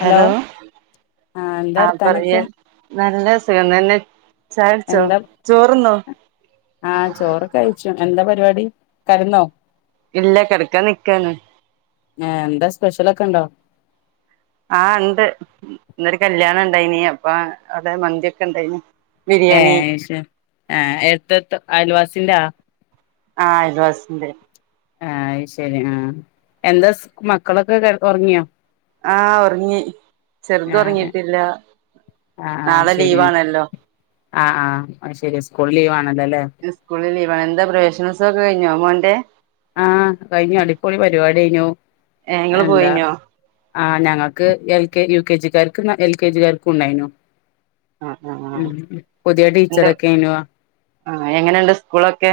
Hello ആ എന്താ ർത്താനൊക്കെ നല്ല സുഖംതന്നെ എന്താ ആ ചോറ്ക്കെക്കഴിച്ചു എന്താ പ പരിപാടി കടന്നോ ഇല്ല കിടക്കാൻ നിക്കാന് ഹേ എന്താ സ്പെഷ്യലൊക്കെ ഇണ്ടോ ആഹ് ഉണ്ട് ഇന്നൊരു കല്യാണം ഇണ്ടായിനീ അപ്പൊ അതെ മന്തിയൊക്കെ ഇണ്ടായിന് ഏഹ് ഏശു എടുത്ത്ടുത്ത അയൽവാസിന്റെ ആഹ് അയൽവാസിന്റെ ആ ആയ് ശേരി എന്താ മക്കളൊക്കെ ഒറങ്ങിയോ ആഹ് ഒറങ്ങി ചെറുത് ആഹ് ഒറങ്ങിട്ടില്ല ആഹ് നാളെ ശരി ലീവാണല്ലോ ആഹ് ആഹ് ശരി- കൊള്ളി വാ ഇത് സ്കൂള്ല്- എന്താ പ്രവേശനോസക്കെ കഴിഞ്ഞോ മോൻ്റെ - ആഹ് കഴിഞ്ഞു അടിപൊളി പരിപാടിഞ്ഞു ഏ ഇങ്ങള് എന്താ- പോയിനോ ആഹ് ഞങ്ങൾക്ക് എൽ കെ യു കെ ജിക്കാർക്ക് എൽ കെ ജിക്കാർക്കും ഉണ്ടായിനു- ആ ആ ആ മ്മ് പുതിയ ടീച്ചറൊക്കെ എനുവാ- ആഹ് എങ്ങനെണ്ട് സ്കൂളൊക്കെ?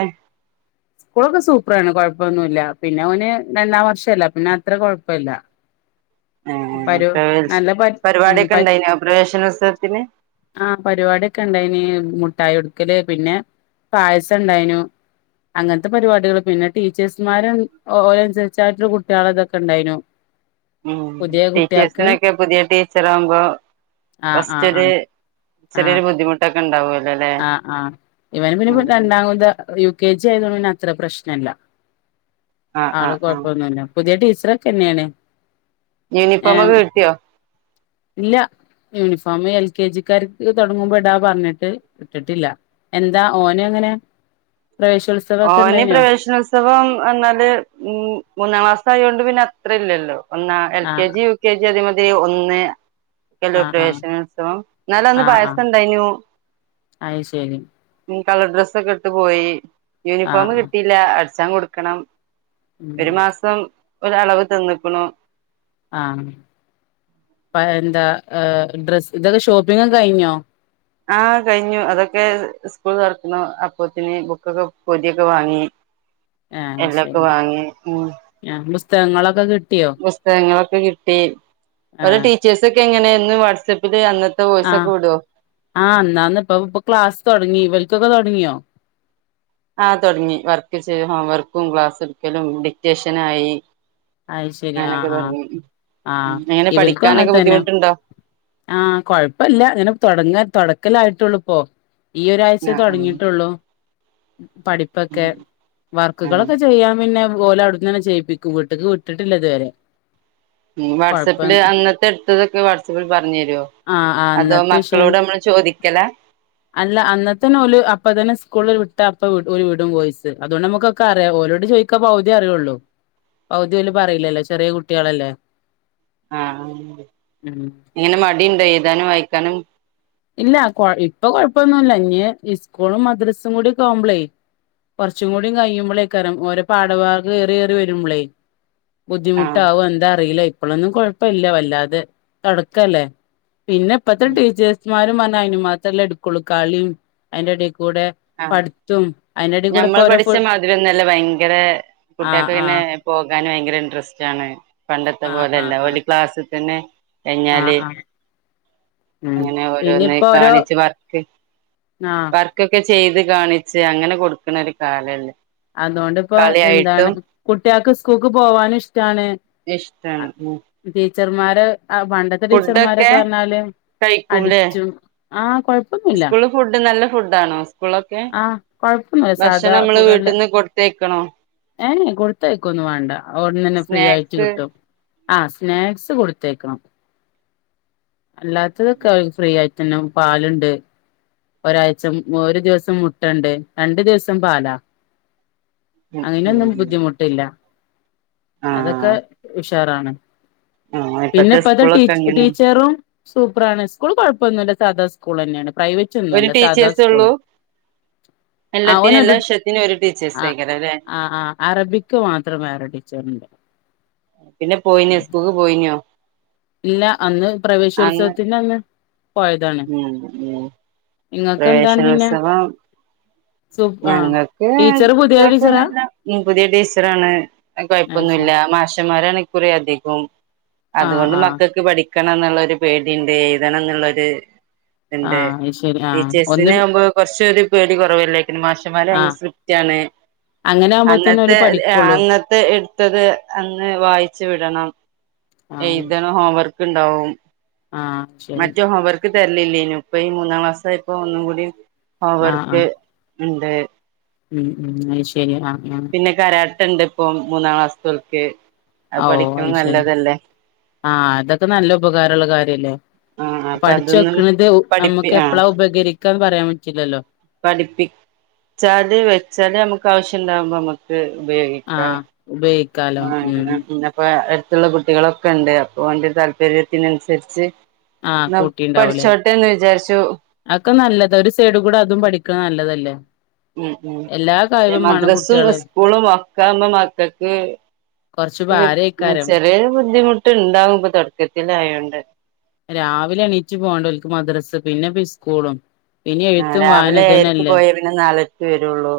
സ്കൂളൊക്കെ സൂപ്പറാണ് കൊഴപ്പൊന്നുല്ല പിന്നെ ഓന് രണ്ടാം വർഷല്ല പിന്നെ അത്ര കൊഴപ്പൊല്ല- ആ ഉം പ പരിപാടിയൊക്കെ ഇണ്ടായിനോ പ്രവേശനോത്സവത്തിന്- ആഹ പരിപാടിക്കെ ഇണ്ടായിന് മുട്ടായി കൊടുക്കല് പിന്നെ പായസം ഉണ്ടായിനു അങ്ങനത്തെ പരിപാടികള് പിന്നെ ടീച്ചേഴസുമാരും ഓരനുസരിച്ചായിട്ടുള്ള കുട്ടികൾ ഇതൊക്കെ ഉണ്ടായിനു- ഉം ടീച്ചേഴ്സിനൊക്കെ പുതിയ ടീച്ചർ ആകുമ്പോ ആ ആ ആ ഫസ്റ്റ്ഒര്- ആ ചെറിയൊര് ബുദ്ധിമുട്ടക് ഉണ്ടാവ ആ ആ ഇവന് പിന്നെ രണ്ടാകൊല്ല യു കെ ജി ആയതോണ്ട് ന്നെ അത്ര പ്രശ്നല്ല ആഹ് ആള് ആഹ് ആഹ് കൊഴപ്പൊന്നുല്ല പുതിയ ടീച് ചത്രക്കന്നെയാണ് യൂണിഫോമൊക്കെ കിട്ട്യോ ഇല്ല യൂണിഫോം എൽ കെ ജിക്കാർക്ക് തുടങ്ങുമ്പോ ഇടാ പർഞ്ഞിട്ട് ഇട്ടിട്ടില്ല എന്താ ഓനങ്ങനെ ഓനി പ്രവേശനോത്സവം എന്നാല് ഉം മൂന്നാം ക്ലാസ് യോണ്ട് പിന്നെ അത്ര ഇല്ലല്ലോ ഒന്ന എൽ കെ ആഹ് ജി യു കെ ജി അതെമാത് എ ഒന്ന് എല്ലോ ആഹ് ആഹ് പ്രശനോത്സവം ന്നാലും അന്ന് ആഹ് പായസം ആഹ് ഇണ്ടായിനു അയ് ശരി കളർ ഡ്രസ്സൊക്കെ ഇട്ട് പോയി ആഹ് യൂണിഫോം ആഹ് കിട്ടിയില്ല അട് ചാ കൊടുക്കണം ഒരു ഉം മാസം ഒരളവ് തന്ന്ക്ക്ണു ആ പ്പ എന്ത ഏഹ് ഡ്രസ്സ് ഇതൊക്കെ ഷോപ്പിങ്ങൊക്കെ കഴിഞ്ഞോ? ആ കഴിഞ്ഞു, അതൊക്കെ സ്കൂൾ തൊറക്കുന്നു അപ്പൊത്തന്നെ ബുക്കൊക്കെ, പൊതിയൊക്കെ വാങ്ങി. ആഹ് എല്ലക്കും വാങ്ങി ഉം ത്തെ മ്മളൊക്കെ കി പുസ്തകങ്ങളൊക്കെ കിട്ടി ഒരു ആഹ് ടീച്ചേഴ്സൊക്കെങ്ങനെ ന്ന് വാട്സആപ്പില് അന്ന ആഹ് ആ ന്നാന്ന് ഇപ്പൊ ഇപ്പ ക്ലാസ് തുടങ്ങി ഇവൽക് പ്പതുടങ്ങിയോ ആ തൊടങ്ങി വർക്ക് ചെയ് ഹോം വർക്കും ക്ലാസ്സ്ട്ക്കലും ഡിക്റ്റേഷനായി അയ് ശരി അങ്ങനൊക്കെ ആഹ്ആഹ് തുടങ്ങി ആഹ് എങ്ങനെ ഇവൽക്കും പഠിക്കാനൊക്കെ അങ്ങൻത്തന്നെ ബുദ്ധിമുട്ടുണ്ടോ ആ കൊഴപ്പല്ല ങ്ങനെ തുടങ്ങ ക്കലായിട്ടള്ളൂ ഇപ്പോ ഈ ഒരാഴ്ച ആഹ് ആഹ് തുടങ്ങീട്ടുള്ളൂ ഉം പഠിപ്പൊക്കെ ആഹ് വർക്കുകളൊക്കെ ചെയ്യാൻ പിന്നെ ഓലൗട്ട്ന്നന്നെ ചെയ്പ്പിക്കും വി ക്ക് വിട്ടിട്ടില്ലതുവരെ ഉം വാട്സപ്പില് അന്നത്തെ എടുത്തതൊക്കെ വാട്സപ്പിൽ പറഞ്ഞു തര്വോ ആഹ് ആഹ് അതോ അന്നത്തെ വിഷയം മക്കളോട് മ്മള് ചോദിക്കലാ അല്ല അന്നത്തന്നെ ഓല് അപ്പ തന്നെ സ്കൂളിൽ വിട്ട അപ്പ വ് ഓര് വിടും വോയിസ് അതുകൊണ്ട് നമുക്കക്കറിയാ ഓലോട് ചോയിക്കാ പകുതി അറിയുള്ളൂ പൗദ്യോല് പറീല്ലല്ലോ ചെറ്യേ കുട്ട്യേളല്ലേ ആ ഇങ്ങനെ മടിണ്ടൊ എഴുതാനും വായിക്കാനും ഇല്ല കൊ ഇപ്പൊ കൊഴപ്പൊന്നുല്ല ഇഞ് ഇസ്കൂളും മദ്രസും കൂടി ക്കആവുമ്പളേ കുറച്ചും കൂടി കഴിമ്പോളേക്കരം ഓരോ പാഠഭാഗ ഏറിയേറി വരുമ്പളേ ആഹ് ബുദ്ധിമുട്ടാവ എന്ത അറീല അപ്പളൊന്നും കൊഴപ്പല്ല വല്ലാതെ തൊടക്കല്ലേ പിന്നെപ്പത്തെ ഉം ടീച്ചേഴസ് [unintelligible] അതിനുമ്മാത്രല്ലേ എടുക്കുള്ളൂ കളിം അയ്ന്റെടേല് ആഹ് കൂടെ ഇപ്പോ ഞമ്മള് ഓരോ ഫു പഠിച്ച മാതിരി ഒന്നല്ല ഭയങ്കര ആഹ് കുട്ട്യേകങ്ങനെ ആഹ് പൊ ക്കാന് ഭയങ്കര ഇൻട്രസ്റ്റ് ആണ് പണ്ടത്തെ ആഹ് പോലല്ല ആഹ് ഒലി ആഹ് ക്ലാസ് പിന്നെ കയ്ഞ്ഞാല് ആഹ് ആഹ് ഉം അങ്ങനെ പിന്നെ ഓരോന്ന് ഇപ്പോ ഓരോ കാണിച്ച് വർക്ക് ആഹ് വർക്ക് ചെയ്ത് കാണിച്ച് അങ്ങനെ കൊടുക്കണ ഒരു കാലല്ലേ അതോണ്ടിപ്പോ എന്താണ് കളിയായിട്ടും കുട്ട്യേക്ക് സ് കൂക്ക് പോവാനി ഷ് റ്റാണ് ഇഷ്ടാണ് ഉം ചെറുമാരെ ആ പണ്ടത്തെ ഫുഡൊക്കെ ടീച്ചർമാരൊക്കെ പറഞ്ഞാല് കഴിക്കൂലേ അടിച്ചും ആഹ് കൊഴപ്പൊന്നുമില്ല സ്കൂളില് ഫുഡ് ആണോ ആഹ് കൊഴപ്പൊന്ന സാധാ നമ്മള് നല്ല വീട്ടിൽന്ന് കൊടുത്തയക്കണോ ഏ എ കൊടുത്തയക്കൊന്നും വാണ്ട ഔട് ന്നന്നെ ഫ്രീ ആയിട്ട് സ്നാക്സ് കിട്ടും ആ സ്നാക്സ് കൊടുത്തയക്കണം അല്ലാത്തതൊക്കെ [unintelligible] ഫ്രീ ആയി [unintelligible] പിന്നെ പാലുണ്ട് ഒരാഴ്ച ഒരു ദിവസം മുട്ടണ്ട് രണ്ടു ദിവസം പാലാ അങ്ങനെയൊന്നും ബുദ്ധിമുട്ടില്ല അതൊക്കെ ആഹ് ഇഷ് ട്ടറാണ് ആഹ് ഇപ്പത്തെ പിന്നെപ്പത ടീ സ്കൂളൊക്കെ അങ്ങനെയാണ് ടീച്ചറും സൂപ്പർ ആണ്ണ് സ്കൂൾ കുഴപ്പൊന്നൂല്ല സാദാ സ്കൂള ന്നെയാണ് പ്രൈവ ഒരു റ്റൊന്നുഅല്ല സാധാ ടീച്ചേഴ്സേ സ്കൂള് ഉള്ളൂ ആ എല്ലാത്തിനും എല്ലാ ഓനൊരു വിഷയത്തിനും ഒരു ആ ടീച്ചേഴ്സേക്കാരം ല്ലേ ആ അറബിക് മാത്രം വേറെ ടീച്ചർണ്ട് പിന്നെ പോയിന്യോ ഇസ്കൂക്ക് പോയി ന്യോ ഇല്ല അന്ന് പ്രവേശോത്സവത്തിൻ്റെ അന്ന് പോയതാണ് ഉം ഉം നിങ്ങൾക്ക് എന്താണ് പിന്നെ പ്രവേശനോത്സവം സു ആ ഞങ്ങൾക്ക് ടീച്ചറ് പുതിയ ടീച്ചറാ കൊഴപ്പന്നുല്ല പുതിയ ടീച്ചറാണ് [unintelligible] അത് ശരി കുഴപ്പൊന്നൂല്ല മാഷമ്മാരാണ് കുറേ അധികവും ആ അതുകൊണ്ട് ആ മക്കൾക്ക് പഠി ക്കണം എന്നുള്ളരു പേടിണ്ട് എഴുതണം എന്നുള്ളൊരു ആ ഇണ്ട് അത് ശരി ആ ഒന്ന് ടീച്ചേഴ്സിനെ ആവുമ്പോ കുറച്ചരു പേടി കുറവല്ലേ പിന്നെ മാഷമ്മാര് ആ ഭയങ്കര സൃപ്റ്റാണ് അങ്ങനെ ആകുമ്പോത്തന്നെ ഓല് അന്നത്തെ പഠിക്കുള്ളൂ അന്നത്തെ ഇട്ത്തത് അന്ന് വായിച്ചു വിടണം എഴുതണം ഹോംവർക്ക് ക്ക് ഇണ്ടാവും ആഹ് ശരി തരലില്ലേന്നു ഇപ്പൊ ഈ മൂന്നാം ക്ലാസ്സായപ്പൊ ഒന്നും കൂടി ആ ആ അവർക്ക് ഇണ്ട് ഉം ഉം അയ് ശരി ആ പിന്നെ കരാ ട്ട ഇണ്ട് ഇപ്പം മൂന്നാം ക്ലാസ്സു ത്തോൽക്ക് ഓ അയ് ശെരി ആഹ് അതൊക്കെ നല്ല ഉപകാരള്ള കാര്യല്ലേ ആ അപ്പൊ പഠിച്ചു അതൊന്നും വെക്കണത് പഠിപ്പി നമുക്ക് ആ എപ്പളാ ഉപകരിക്കാന്ന് പറയാൻ പറ്റില്ലല്ലോ പഠിപ്പി ച്ചാല് വെച്ചാല് നമുക്ക് ആവശ്യണ്ടാവുമ്പോ ഇമക്ക് ആഹ് ഉപ ക്കാലോ ആഹ് ഉം അങ്ങനെ അപ്പൊ അടുത്തുള്ള കുട്ടികളൊക്കെ ഇ ണ്ട് അപ്പൊ ഓന്റെ താല്പര്യത്തിന് അനുസരിച്ച് ആഹ് കൂട്ടിണ്ടാവൂലേ വിചാരിച്ചു അതക്കെ നല്ലതാ ഒരു സൈഡി കൂടെ അതും പഠിക്കാ, നല്ലതല്ലേ. ഉം ഉം എല്ലാ കഴിവും വേണം മദ്രസും കുട്ടികള് സ്കൂളും ഒക്കെ ആവുമ്പോ മക്കക്ക് കൊറച്ച് ഭാരേക്കാരം ചെറിയ ബുദ്ധിമു ട്ട് ഇണ്ടാവും ഇപ്പൊ തൊടക്കത്തിലായോണ്ട് രാവിലെ എണീറ്റ് പോണ്ടേ ഓൽക്ക് മദ്രസ്സ പിന്നെ ഇപ്പൊ ഈ സ്കൂളും പിന്നെ ആ എഴുത്തും വായന രാവിലെ ഏഴരക്ക് ഇതന്നെല്ലേ പോയേ പിന്നെ നാലരക്ക് വരുള്ളൂ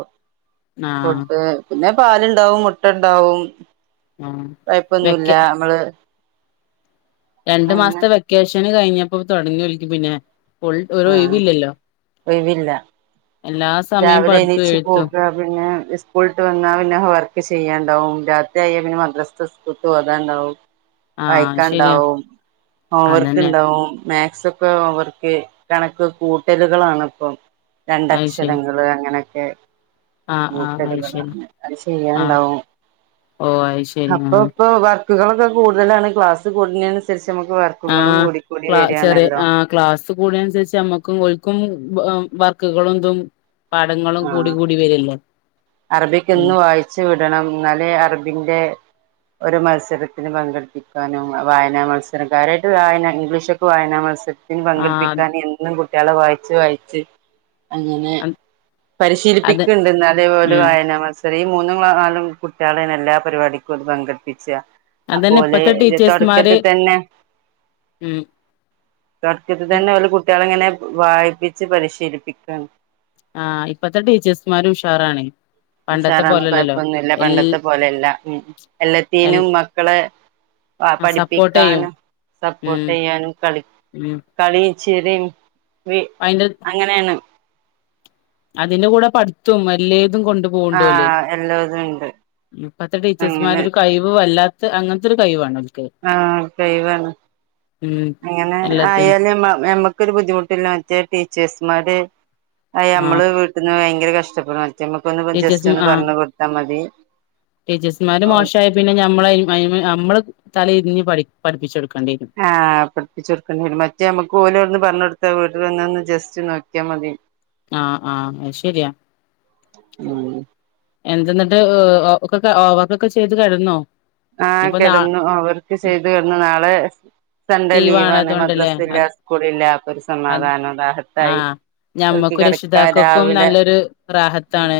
ആഹ് ഫുഡ് പിന്നെ പാലുണ്ടാവും മുട്ട ഉണ്ടാവും ആഹ് കൊഴപ്പൊന്നുല്ല വെക്ക ഇമ്മള് രണ്ടു മാസത്തെ വെക്കേഷൻ അച്ഛന് കഴിഞ്ഞപ്പോ തൊടങ്ങി ഓലിക്ക് പിന്നെ ൾ ഒരു ആഹ് ഒഴിവില്ലല്ലോ ഒഴിവില്ല എല്ലാ സമയം പഠിത്തവും എഴുത്തും സ്കൂള് വിട്ട് വന്നാൽ പിന്നെ വർക്ക് ചെയ്യാണ്ടാവും രാത്രിയായ പിന്നെ മദ്രസ ഓതാണ്ടാവും ആഹ് ശരിയാ വായിക്കാണ്ടാവും അതന്നെ ഹോംവർക്കിണ്ടാവും മാത്‍സൊക്കെ ഹോം വർക്ക് കണക്ക് കൂട്ടലുകളാണ് ഇപ്പം അത് ശരി രണ്ടക്ഷരങ്ങള് അങ്ങനെ ഏ ആഹ് ആഹ് അത് കൂട്ടുക ശരി അത് ആഹ് ചെയ്യാനണ്ടാവും ഓ അത് ശരി അപ്പൊ ആഹ് അപ്പൊ വർക് ബുക്കുകളൊക്കെ കൂടുതലാണ് ക്ലാസ്സ് കൂടുന്നതിനനുസരിച്ച് നമുക്ക് ആ വർക്കുകളും കൂടിക്കൂടി ക്ലാസ്സ്‌ ചെറിയ വരികയാണല്ലോ ആ ക്ലാസ്സ് കൂടുന്ന അനുസരിച്ച് ഞമ്മക്കും ഓല്ക്കും വർക്കുകളുണ്ട് പാഠങ്ങളും കൂടി കൂടി വരിയല്ലേ അറബിക്കൊന്ന് വായിച്ചു വിടണം എന്നാലേ അറബിന്റെ ഒരു മത്സരത്തിന് പങ്കെടുപ്പിക്കാനും വായനാ മത്സരം കാര്യായിട്ട് വായന ഇംഗ്ലീഷൊക്കെ വായനാ മത്സരം ന് പങ്കെടുപ്പിക്കാൻ ആഹ് എന്നും കുട്ട്യോളെ വായിച്ച് വായിച്ച് അങ്ങനെ അത് പരിശീലിപ്പിക്ക്ണ്ട് ഇന്ന ഓല് ഉം വായന മാസ ചെറ്യേ മൂന്നും ക്ലാ നാലും കുട്യോളേണ് എല്ലാ പരിവാടിക്കും ഓല് പങ്കെടുപ്പി ച്ച അതന്നെ അപ്പോല് ഇപ്പത്തെ ടീച്ചേഴ്സ്മാര് തൊടക്കത്ത് തന്നെ ഉം തൊടക്കത്ത് തന്നെ ഓല് കുട്ട്യോളങ്ങനെ വായിപ്പിച്ച് പരിശീലിപ്പിക്കാണ്. ആഹ് ഇപ്പത്തെ ടീച്ചേഴ്സമാരു ഉഷാറാണേ. ഉഷാറാണ് കൊയപ്പൊന്നുല്ല്യ പണ്ടത്തെ പോലെയല്ല എൽ എല്ലാത്തിനും മക്കളെ ആ സപ്പോർട്ട് ചെയ്യും പഠിപ്പിക്കാനും ഉം സപ്പോർട്ടിയ്യാനും കളി ഉം കളി ചിരിം വി അയിന്റെ അങ്ങനേണ്. അതിന്റെ കൂടെ പഠിത്തും അല്ലേ തും കൊണ്ട് പോണ്ട് ഓല് ആഹ് എല്ലോതും ഉണ്ട് ഇപ്പത്തെ അങ്ങനെ ടീച്ചേഴ്‌സ്മാരൊരു കഴിവ് വല്ലാ ത്ത് അങ്ങനത്തൊരു കൈവാ. ആ കൈവാണ് ഉം അങ്ങനെ എല്ലാത്തിനും ആയാലും ഞമ്മ ഞമ്മക്ക് ക്കൊരു ബുദ്ധിമുട്ടില്ല മറ്റേ ടീച്ചേഴ്സ്മാര് അയ് ആ ഞമ്മള് വീട്ട്ന്ന് വയ ങ്കര കഷ്ടപ്പെടാ ചമക്കൊന്നു ഇപ്പം ജസ്റ്റ് ഒന്ന് പറഞ്ഞ് കൊടുത്താ മതി. ടീച്ചേഴസ്മാര് മോശായ പിന്നെ ഞമ്മളയ് മൈമെ നമ്മള് തല ഇരിഞ്ഞ് പഠി പഠിപ്പിച്ചൊടു ആഹ് പഠിപ്പിച്ചൊടുക്കേണ്ടിയരും മറ്റേ നമ്മക്ക് ഓലോട്ന്ന് പറഞ്ഞോട് ത്ത വീട്ടില് വന്നൊന്ന് ജസ്റ്റ് നോക്കിയാ മതി. ആഹ് ആഹ് അയ്ശരിയാ. എന്തെന്നിട്ട് ഒ ഒക്കെ ഹോവർക്കൊക്കെ ചെയ്ത് കെടന്നോ? ആഹ് ഇനിയിപ്പോ നാ കിടന്നു ഹോവർക്ക് ചെയ്ത് കിടന്നു നാളെ സൺഡേ ലീവാണ് അതോണ്ടല്ലേ മദ്രസല്ല അത് സ്കൂളില്ല അപ്പൊ ഒരു അത് സമാധാനം റാഹത്തായി. ആഹ് ഞമ്മക്കും കെടക്കാ രക്ഷിതാക്കൾക്കും രാവിലെ നല്ലൊരു റാഹത്താണ്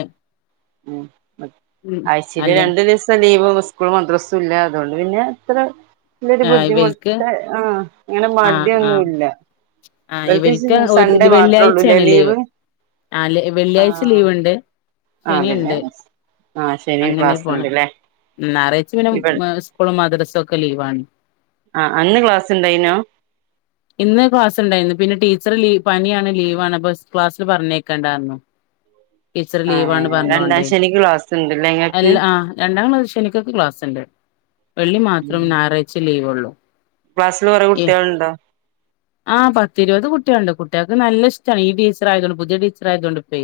ആഴ്ച്ചേല് അല്ലെ രണ്ട് ദിവസം ലീ [unintelligible] സ്‌കൂളു മദ്രസ് സുല്ല അതോണ്ട് പിന്നെ അത്ര വല്ലൊരു ബുദ്ധിമുട്ട് ആഹ് അങ്ങനെ ആന് ആഹ് മടിയൊന്നുല്ല ആ ഇവർക്ക് ഇവൽക്ക് സൺഡേ ഒരു മാത്രേ ഉള്ളൂല്ലേ വെള്ളിയാഴ്ച്ചേണ് ലീവ് ആ വെള്ളിയാഴ്ച ആഹ് ലീവ്ണ്ട് ആഹ് പിന്നെ ശനിണ്ട് ആഹ് ശനി അങ്ങനെ ക്ലാസ് പോണ് ഉണ്ട്ല്ലേ നാറായ്ച പിന്നെ ഇവൾ മ സ്കൂളും മദ്രസ ഒക്കെ ലീവാണ്. ആഹ് അന്ന് ക്ലാസ് ഉണ്ടായിനോ ഇന്ന് ക്ലാസുണ്ടായിരുന്നു പിന്നെ ടീച്ചർ ലീവ് പനിയാണ് ലീവാണ് അപ്പൊ ക്ലാസ്സിൽ പറഞ്ഞേക്കണ്ടാ പറഞ്ഞു. ടീച്ചർ ആ ലീവാണ് രണ്ടാം പറഞ്ഞോണ്ടേ ശനിക്ക് ക്ലാസ് ഉണ്ടല്ലേ ഇങ്ങക്ക് എല്ല ആ രണ്ടാം ക്ലാ ശെനിക്കൊക്കെ ക്ലാസുണ്ട് വെള്ളി മാത്രം ഉം ഞായറാഴ്ച്ച ലീവ് ഉള്ളു. ക്ലാസ്സില് കൊറെ എ കുട്ടികളുണ്ടോ ആഹ് പത്തിരുപത് കുട്ട്യാള്ണ്ട് കുട്ട് കുട്ട്യാക്ക് നല്ലഷ്ടാ ഈ ടീച്ചറായതോണ്ട് പുതിയ ടീച്ചറായതോണ്ട് പ്പെ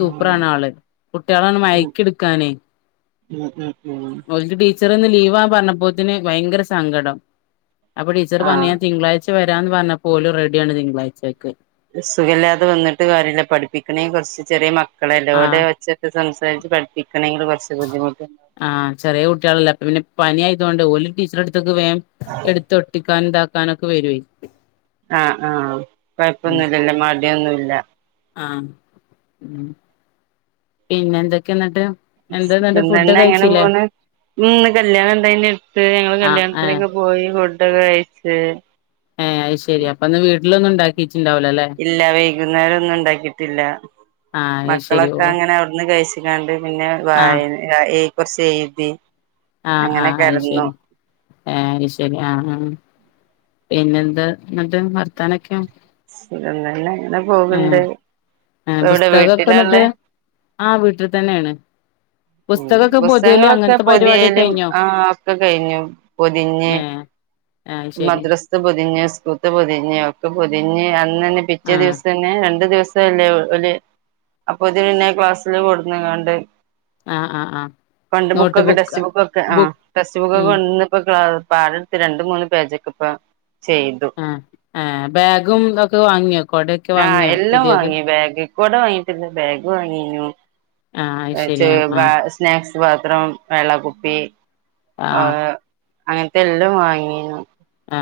ഉം ആള് കുട്ട്യാളങ് ഉം മയക്കിട്ക്കാനെ ഉം ഉം ഉം ഓൽത് ടീച്ച ന്ന് ഇന്ന് ലീവാ പറഞ്ഞപ്പോത്തിന് ഭയങ്കര സങ്കടം അപ്പ ടീച്ചറ് ആ പർഞ്ഞീ ഞാൻ തിങ്കളായ്ച വര രാൻ പറഞ്ഞപ്പോല് റെഡ്യാണ് തിങ്കാഴ്ചയ്ക്ക് സുഖല്ലാതെ വന്ന്ട്ട് കാര്യല്ല പഠിപ്പിക്കണേ കൊറച്ച് ചെറിയ മക്ക് ക്കളെല്ലെ ആഹ് ഓലെ ഒച്ചട്ട് സംസ് താക്കി പഠിപ്പിക്കണെങ്കി കൊറച്ച് ബുദ്ധിമു ആഹ് ചെറിയ കുട്ടികളല്ല അപ്പ പിന്നെ പനി ആയതുകൊണ്ട് ഒരു ടീച്ചറട് ത്ത്ക്ക് വേം എടുത്തൊട്ത്തിക്കാൻ ഇത ക്കാനൊക്കെ വരേ ആഹ് ആഹ് ഉം കൊഴപ്പൊന്നും ഇല്ലല്ല മാ ല്ല ന്നുല്ല ആഹ് ഉം പിന്നെ എന്തൊക്കെ ന്നിട്ട് ഇതന്നെ ങ്ങനെ പോണ് ഉം ന്ന് കല്യാണം എന്തായ എടുത്ത് ഞങ്ങള്ൾ ആഹ് ഏഹ് കല്യാണത്തിനൊക്കെ പോയി ടെക്കെ കഴിച്ച് ഹ അത്ശരി അപ്പൊ ഇന്ന് വീ ലൊന്ന് ണ്ടാക്കി ഇല്ല വൈകുന്നേരൊന്നും ഇണ്ടാക്കിട്ടില്ല ആഹ് അത് ശരി ഓ മക്കളൊക്കെ അങ്ങനെ അവിടുന്ന് കഴിച്ച് ക്കാണ്ട് പിന്നെ വ ആഹ് കുറച്ച് കഴിഞ്ഞിട്ട് ആഹ് ആഹ് അയ് ശരി ആ അയ് ശരി ആഹ് ആഹ് പിന്നെ എന്താ ഇന്നിട്ട് വർത്താനൊക്കെ ശിന്നന്നെ എങ്ങനെ പോക്ണ്ട് ആഹ് പുസ്തകക്കെ ന്നിട്ട് ആഹ് വീട്ട് തന്നെയാണ് ഉം പുസ്തകൊക്കെ പൊതിയല് പുസ്തകങ്ങളൊക്കെ അങ്ങനത്തെ പരിപാടിയൊക്കെ പൊതിയലും കഴിഞ്ഞോ ആ ഒക്കെ കഴിഞ്ഞു പൊതിഞ്ഞ് ഏഹ് അത് ശരി മദ്രാസ്ത്ത് പൊതിഞ്ഞ് സ്കൂള്ത്ത് പൊതി ഒക്കെ പൊതിഞ് അ അ തന്നെ പിറ്റേ ആഹ് ദിവസം തന്ന രണ്ട് ദിവസം ല്ലേ ഒല് അപ്പൊ ഇത് പിന്നെ ക്ലാസ്സില് കൊടുന്ന് കാണ്ട് ആഹ് ആഹ് ആഹ് കൊണ്ട് നോട്ട് ബുക്കൊക്കെ ബുക്ക് ടെക്സ്റ്റ് ബുക്കൊക്കെ ആ ബുക്ക് ടെക്സ്റ്റ് ബുക്കൊക്കെ ഉം കൊണ്ട് പ്പേ ക്ലാസ്സ് പാടം എടുത്ത് രണ്ടണ്ട് മൂന്ന് പേജ് ഒക്കെ ഇപ്പം ആ ആ ബാഗും ഇതൊക്കെ വാങ്ങിയോ കൊടയൊക്കെ ആഹ് വാങ്ങിയോ എല്ലാം പുതിയത്? വാങ്ങി ബാഗ് കൊട വാങ്ങിട്ടില്ല ബാഗ് വാങ്ങീനു. ആഹ് ശരിയാ. [unintelligible] സ്നാക്സ് പാത്രം, വെള്ളകുപ്പി ആഹ് അങ്ങനത്തെ എല്ലാം വാങ്ങീനും.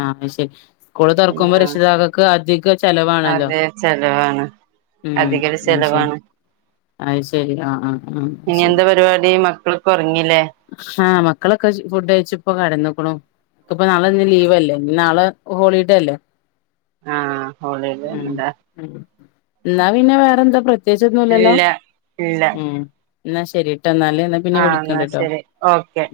ആ ശരി. സ്കൂൾ തുറക്കുമ്പോ രക്ഷിതാക്കൾക്ക് അധിക ചെലവാണല്ലോ അതെ ചെലവാണ് ഉം അധികൊരു ചെലവാണ് [unintelligible] അത് ശരി ആ ആഹ് ആഹ് ശരി. മക്കളിപ്പോ ആഹ് മ മക്കളൊക്കെ ഫുഡ് കഴിച്ച് ഇപ്പ കെടന്നുക്കണു ഇപ്പ നാളെ ഇനി ലീവല്ലേ നാളെ ഹോളിഡേ അല്ലേ? ആഹ് ഹോളിഡേ ഉം ഇണ്ടാ ഉം എന്നാ പിന്നെ വേറെന്താ പ്രത്യേകിച്ചൊന്നുല്ലല്ലോ? ഇല്ല ഇല്ല ഉം എന്ന ശരി. ട്ടെന്നാൽ എന്നാ പിന്നെ ആഹ് എന്നാ വിളിക്കണ്ടട്ടോ. ശരി ഓക്കെ.